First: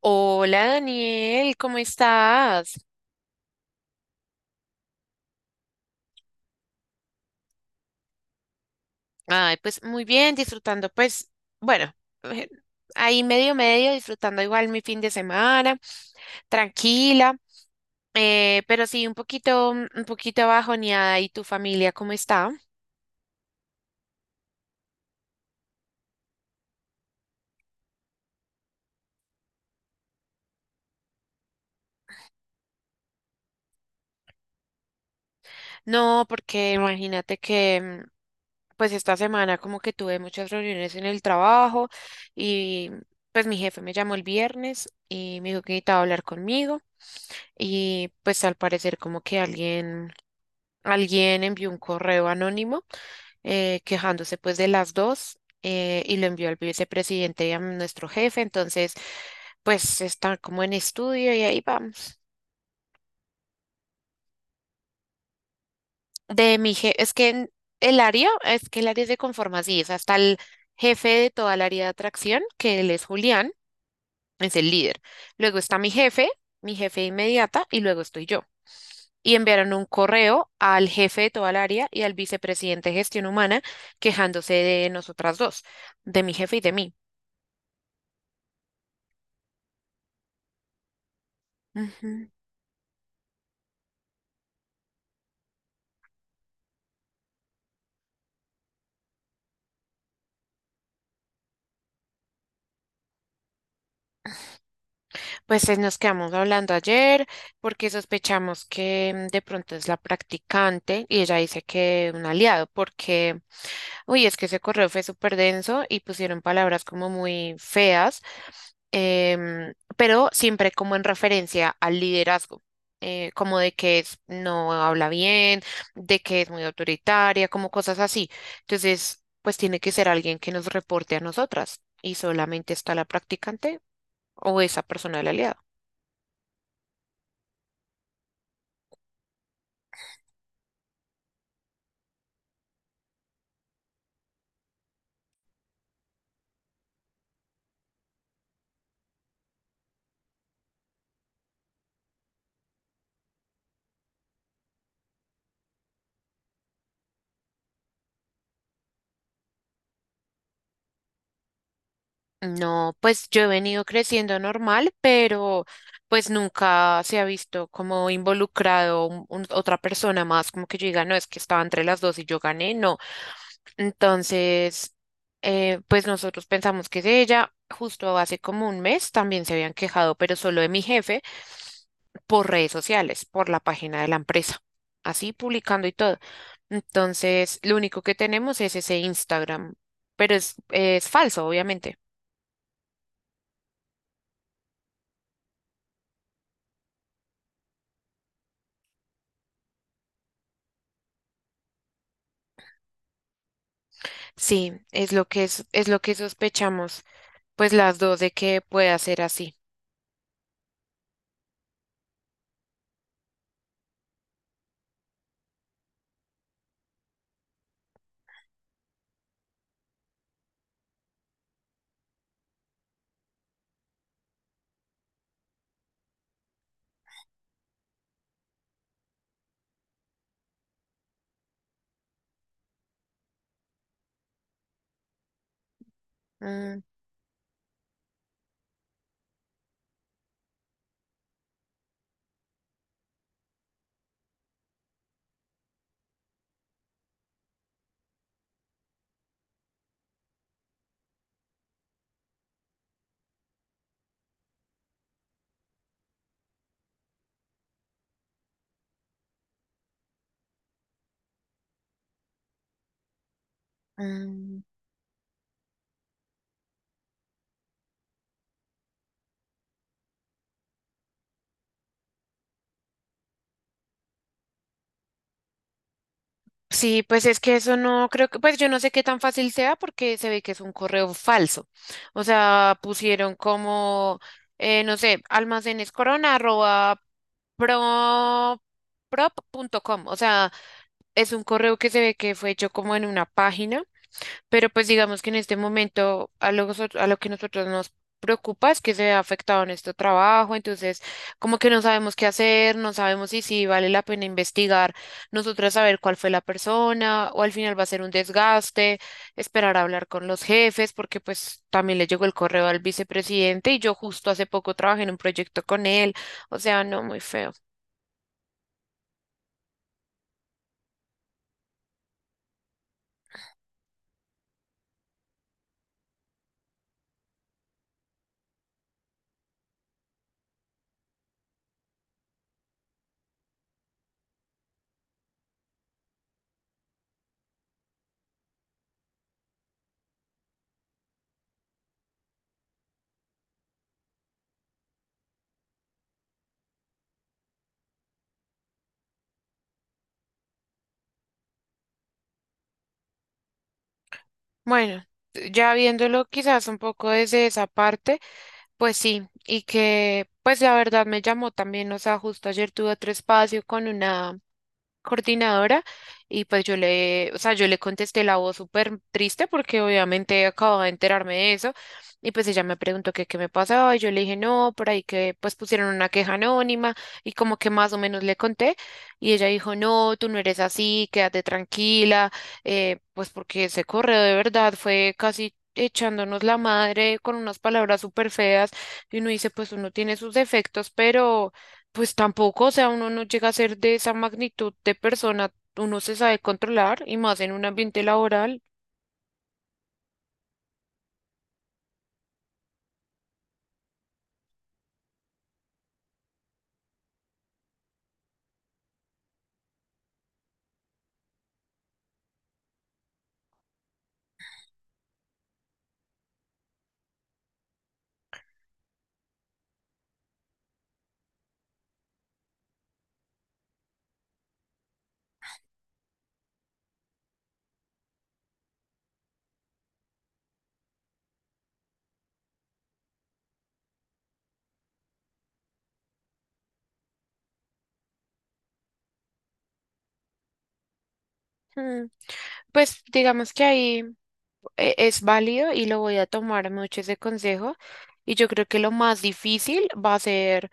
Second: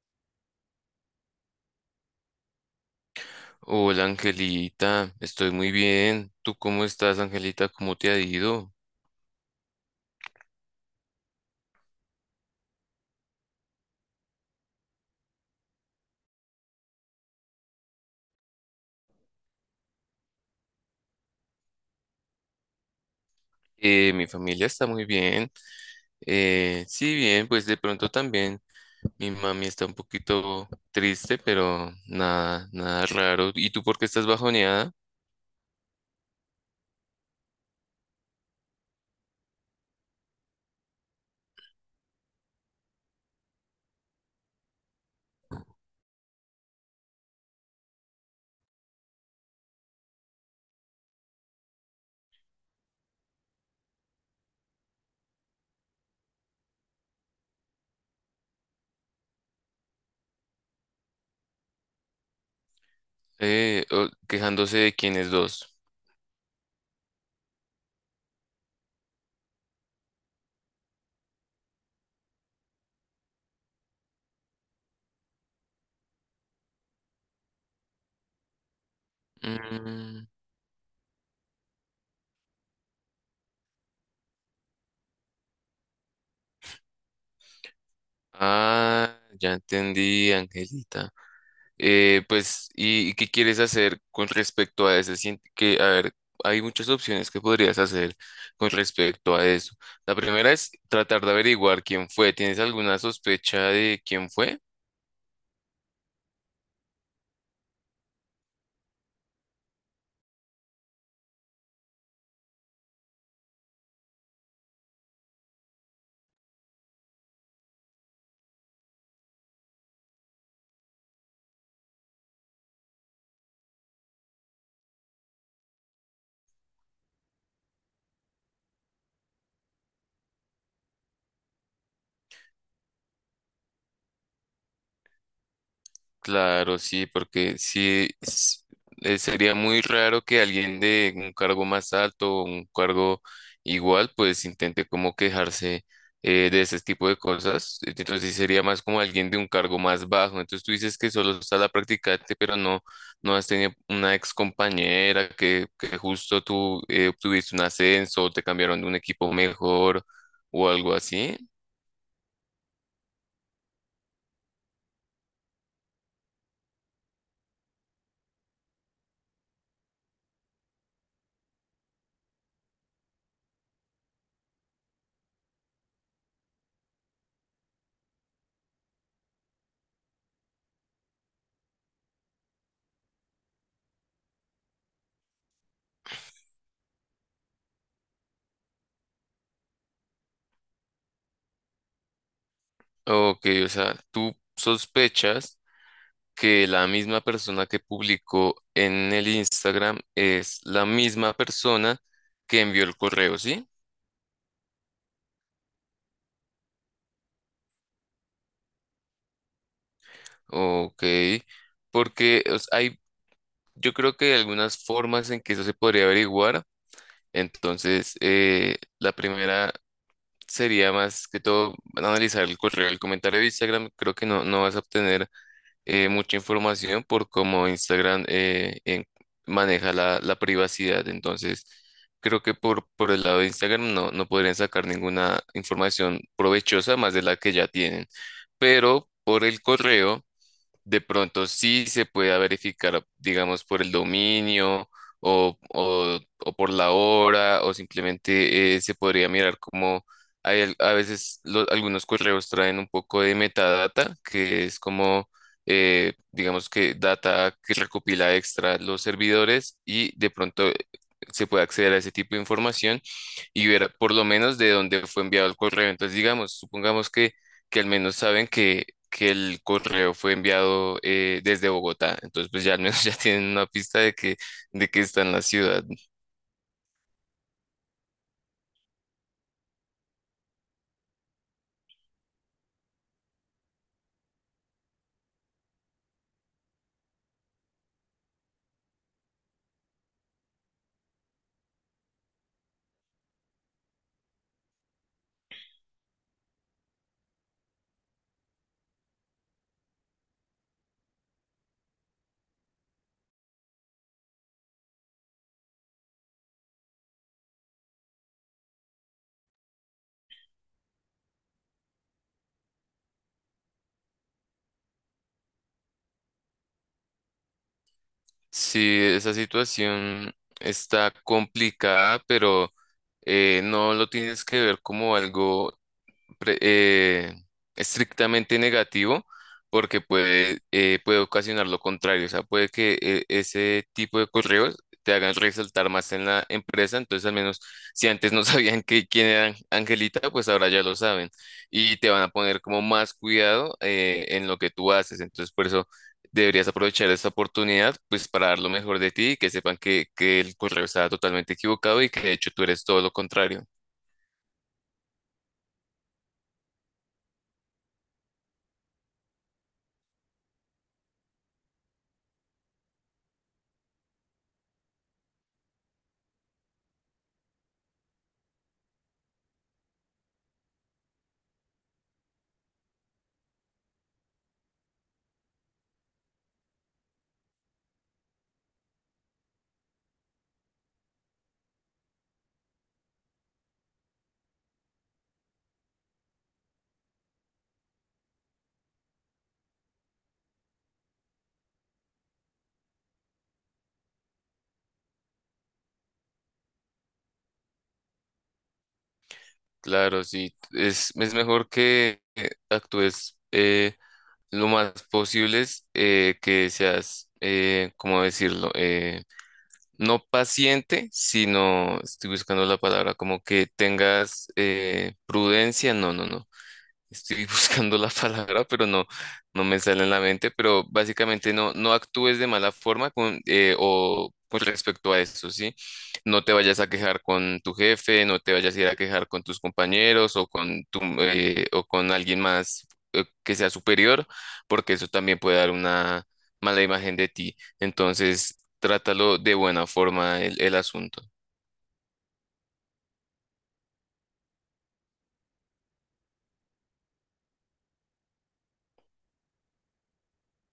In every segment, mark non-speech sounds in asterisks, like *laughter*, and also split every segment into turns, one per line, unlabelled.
Hola Daniel, ¿cómo estás?
Hola Angelita, estoy muy bien. ¿Tú cómo estás, Angelita? ¿Cómo te ha ido?
Ay, pues muy bien, disfrutando, pues, bueno, eh, ahí medio medio, disfrutando igual mi fin de semana, tranquila, pero sí un poquito bajoneada. ¿Y tu familia cómo está?
Mi familia está muy bien. Sí, bien, pues de pronto también mi mami está un poquito triste, pero nada, nada raro. ¿Y tú por qué estás bajoneada?
No, porque imagínate que pues esta semana como que tuve muchas reuniones en el trabajo, y pues mi jefe me llamó el viernes y me dijo que necesitaba hablar conmigo. Y pues al parecer como que alguien envió un correo anónimo, quejándose pues de las dos, y lo envió al vicepresidente y a nuestro jefe. Entonces pues está como en estudio y ahí va.
Quejándose de quiénes dos.
De mi jefe. Es que el área, es que el área se conforma así, es hasta el jefe de toda el área de atracción, que él es Julián, es el líder. Luego está mi jefe inmediata, y luego estoy yo. Y enviaron un
Mm,
correo al jefe de toda el área y al vicepresidente de gestión humana, quejándose de nosotras dos, de mi jefe y de mí.
ah, ya entendí, Angelita.
Ujú.
Pues, ¿y qué quieres hacer con respecto a eso? Que, a ver, hay muchas opciones que podrías hacer con respecto a eso. La primera es tratar de averiguar quién fue. ¿Tienes alguna sospecha de quién fue?
Pues nos quedamos hablando ayer porque sospechamos que de pronto es la practicante, y ella dice que un aliado. Porque uy, es que ese correo fue súper denso y pusieron palabras como muy feas, pero siempre como en referencia al liderazgo, como de que no habla bien, de que es muy autoritaria, como cosas así. Entonces, pues tiene que ser alguien que nos reporte a nosotras, y solamente está la practicante o esa persona de la alianza.
Claro, sí, porque sí sería muy raro que alguien de un cargo más alto o un cargo igual, pues intente como quejarse de ese tipo de cosas. Entonces sí sería más como alguien de un cargo más bajo. Entonces tú dices que solo está la practicante, pero no, no has tenido una ex compañera que justo tú obtuviste un ascenso o te cambiaron de un equipo mejor o algo así.
No, pues yo he venido creciendo normal, pero pues nunca se ha visto como involucrado otra persona más, como que yo diga, no, es que estaba entre las dos y yo gané, no. Entonces, pues nosotros pensamos que es ella. Justo hace como un mes también se habían quejado, pero solo de mi jefe, por redes sociales, por la página de la empresa, así publicando y todo. Entonces, lo único que tenemos es ese Instagram, pero es falso, obviamente.
Ok, o sea, tú sospechas que la misma persona que publicó en el Instagram es la misma persona que envió el correo, ¿sí?
Sí, es lo que sospechamos, pues las dos, de que pueda ser así.
Ok, porque o sea, yo creo que hay algunas formas en que eso se podría averiguar. Entonces, la primera sería más que todo analizar el correo, el comentario de Instagram. Creo que no, no vas a obtener mucha información por cómo Instagram maneja la privacidad. Entonces, creo que por el lado de Instagram no, no podrían sacar ninguna información
Mm,
provechosa más de la que ya tienen. Pero por el correo de pronto sí se pueda verificar, digamos, por el dominio o por la hora, o simplemente se podría mirar como a veces algunos correos traen un poco de metadata, que es como, digamos que data que recopila extra los servidores y de pronto se puede acceder a ese tipo de información y ver por lo menos
mm.
de dónde fue enviado el correo. Entonces, digamos, supongamos que al menos saben que el correo fue enviado desde Bogotá. Entonces, pues ya al menos *laughs* ya tienen una pista de que está en la ciudad.
Sí, pues es que eso no creo que, pues yo no sé qué tan fácil sea porque se ve que es un correo falso. O sea, pusieron como, no sé, almacenes corona arroba pro, prop punto com. O sea, es un correo que se ve que fue hecho como en una página. Pero pues digamos que en este momento a lo, a lo que nosotros nos preocupa es que se ha afectado nuestro trabajo. Entonces como que no sabemos qué hacer, no sabemos si, si vale la pena investigar, nosotras saber cuál fue la persona, o al final va a ser un desgaste esperar a hablar con los jefes, porque pues también le llegó el correo al vicepresidente, y yo justo hace poco trabajé en un proyecto con él. O sea, no, muy feo.
Sí, esa situación está complicada, pero no lo tienes que ver como algo pre- eh, estrictamente negativo porque puede ocasionar lo contrario. O sea, puede que ese tipo de correos te hagan resaltar más en la empresa. Entonces, al menos si antes no *laughs* sabían quién era Angelita, pues ahora ya lo saben y te van a poner como más cuidado en lo que tú haces. Entonces, por eso deberías aprovechar esta oportunidad pues para dar lo mejor de ti y que sepan que el correo está totalmente equivocado y que de hecho tú eres todo lo contrario.
Bueno, ya viéndolo quizás un poco desde esa parte. Pues sí, y que pues la verdad me llamó también, o sea, justo ayer tuve otro espacio con una coordinadora, y pues yo le, o sea, yo le contesté la voz súper triste porque obviamente acababa de enterarme de eso, y pues ella me preguntó que qué me pasaba, y yo le dije no, por ahí que pues pusieron una queja anónima, y como que más o menos le conté. Y ella dijo no, tú no eres así, quédate tranquila, pues porque ese correo de verdad fue casi... echándonos la madre con unas palabras súper feas. Y uno dice pues uno tiene sus defectos, pero pues tampoco, o sea, uno no llega a ser de esa magnitud de persona, uno se sabe controlar y más en un ambiente laboral.
Claro, sí, es mejor que actúes lo más posible, que seas, ¿cómo decirlo? No paciente, sino, estoy buscando la palabra, como que tengas prudencia, no, no, no. Estoy *laughs* buscando la palabra, pero no, no me sale en la mente, pero básicamente no, no actúes de mala forma o con respecto a eso, ¿sí? No te vayas a quejar con tu jefe, no te vayas a ir a quejar con tus compañeros o o con alguien más que sea superior, porque eso también puede dar una mala imagen de ti. Entonces, trátalo de buena forma el asunto.
Mm. Pues digamos que ahí es válido y lo voy a tomar mucho ese consejo. Y yo creo que lo más difícil va a ser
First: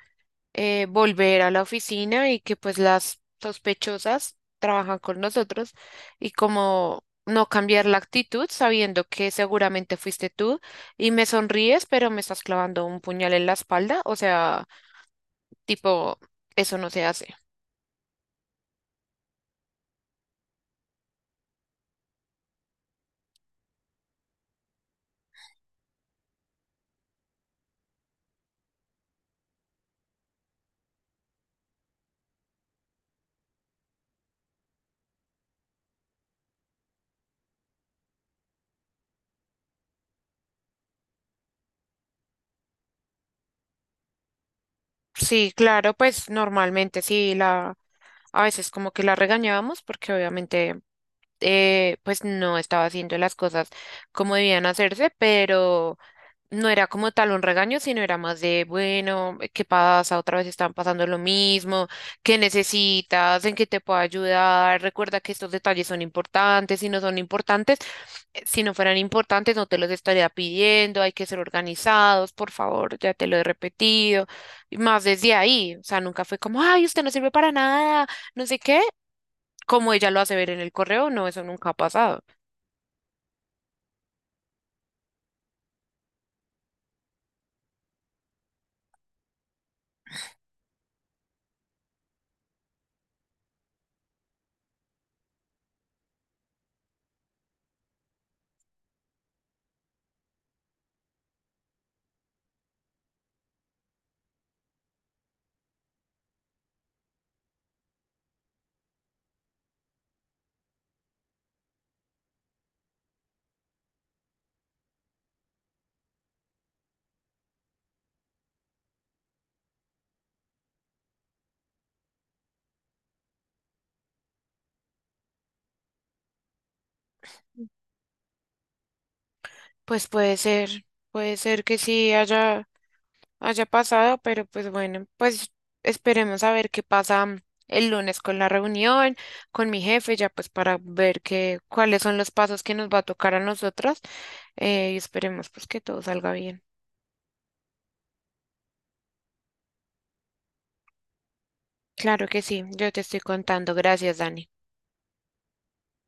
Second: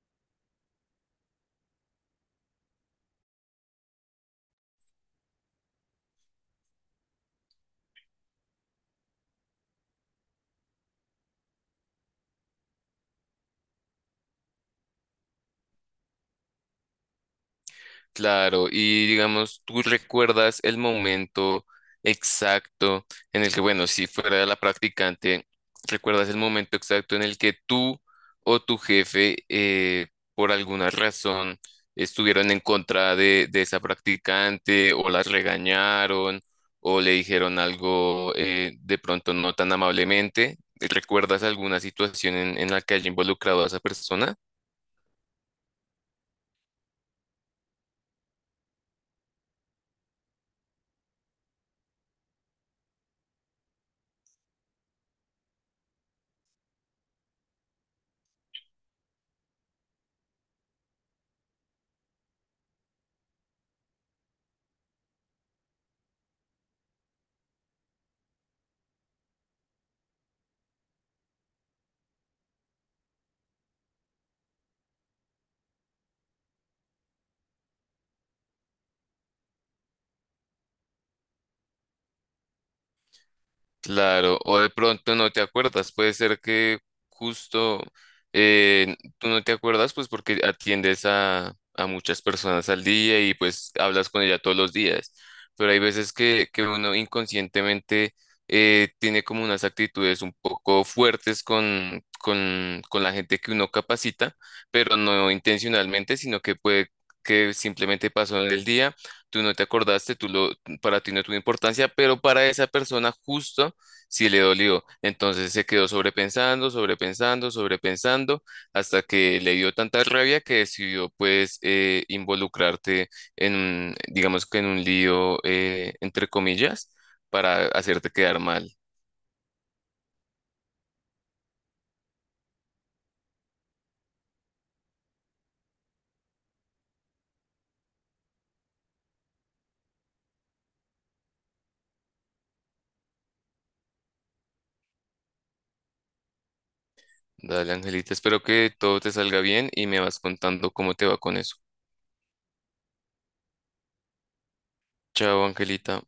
volver a la oficina, y que pues las sospechosas trabajan con nosotros, y como no cambiar la actitud sabiendo que seguramente fuiste tú y me sonríes, pero me estás clavando un puñal en la espalda, o sea... Tipo, eso no se hace.
Claro, y digamos, ¿tú recuerdas el momento exacto en el que, bueno, si fuera la practicante, recuerdas el momento exacto en el que tú o tu jefe, por alguna razón, estuvieron en contra de esa practicante o las regañaron o le dijeron algo de pronto no tan amablemente? ¿Recuerdas alguna situación en la que haya involucrado a esa persona?
Sí, claro, pues normalmente sí, la, a veces como que la regañábamos porque obviamente pues no estaba haciendo las cosas como debían hacerse, pero... No era como tal un regaño, sino era más de, bueno, ¿qué pasa? Otra vez están pasando lo mismo, ¿qué necesitas? ¿En qué te puedo ayudar? Recuerda que estos detalles son importantes, si no son importantes, si no fueran importantes, no te los estaría pidiendo, hay que ser organizados, por favor, ya te lo he repetido. Y más desde ahí, o sea, nunca fue como, ay, usted no sirve para nada, no sé qué, como ella lo hace ver en el correo, no, eso nunca ha pasado.
Claro, o de pronto no te acuerdas, puede ser que justo tú no te acuerdas pues porque atiendes a muchas personas al día y pues hablas con ella todos los días, pero hay veces que uno inconscientemente tiene como unas actitudes un poco fuertes con la gente que uno capacita, pero no intencionalmente, sino que puede que simplemente pasó en el día, tú no te acordaste, para ti no tuvo importancia, pero para esa persona justo si le dolió. Entonces se quedó sobrepensando, sobrepensando, sobrepensando, hasta que le dio tanta rabia que decidió pues involucrarte digamos que en un lío, entre comillas, para hacerte quedar mal.
Pues puede ser que sí haya. Haya pasado, pero pues bueno, pues esperemos a ver qué pasa el lunes con la reunión, con mi jefe. Ya pues para ver qué, cuáles son los pasos que nos va a tocar a nosotros, y esperemos pues que todo salga bien.
Dale, Angelita, espero que todo te salga bien y me vas contando cómo te va con eso.
Claro que sí, yo te estoy contando. Gracias, Dani.
Chao, Angelita.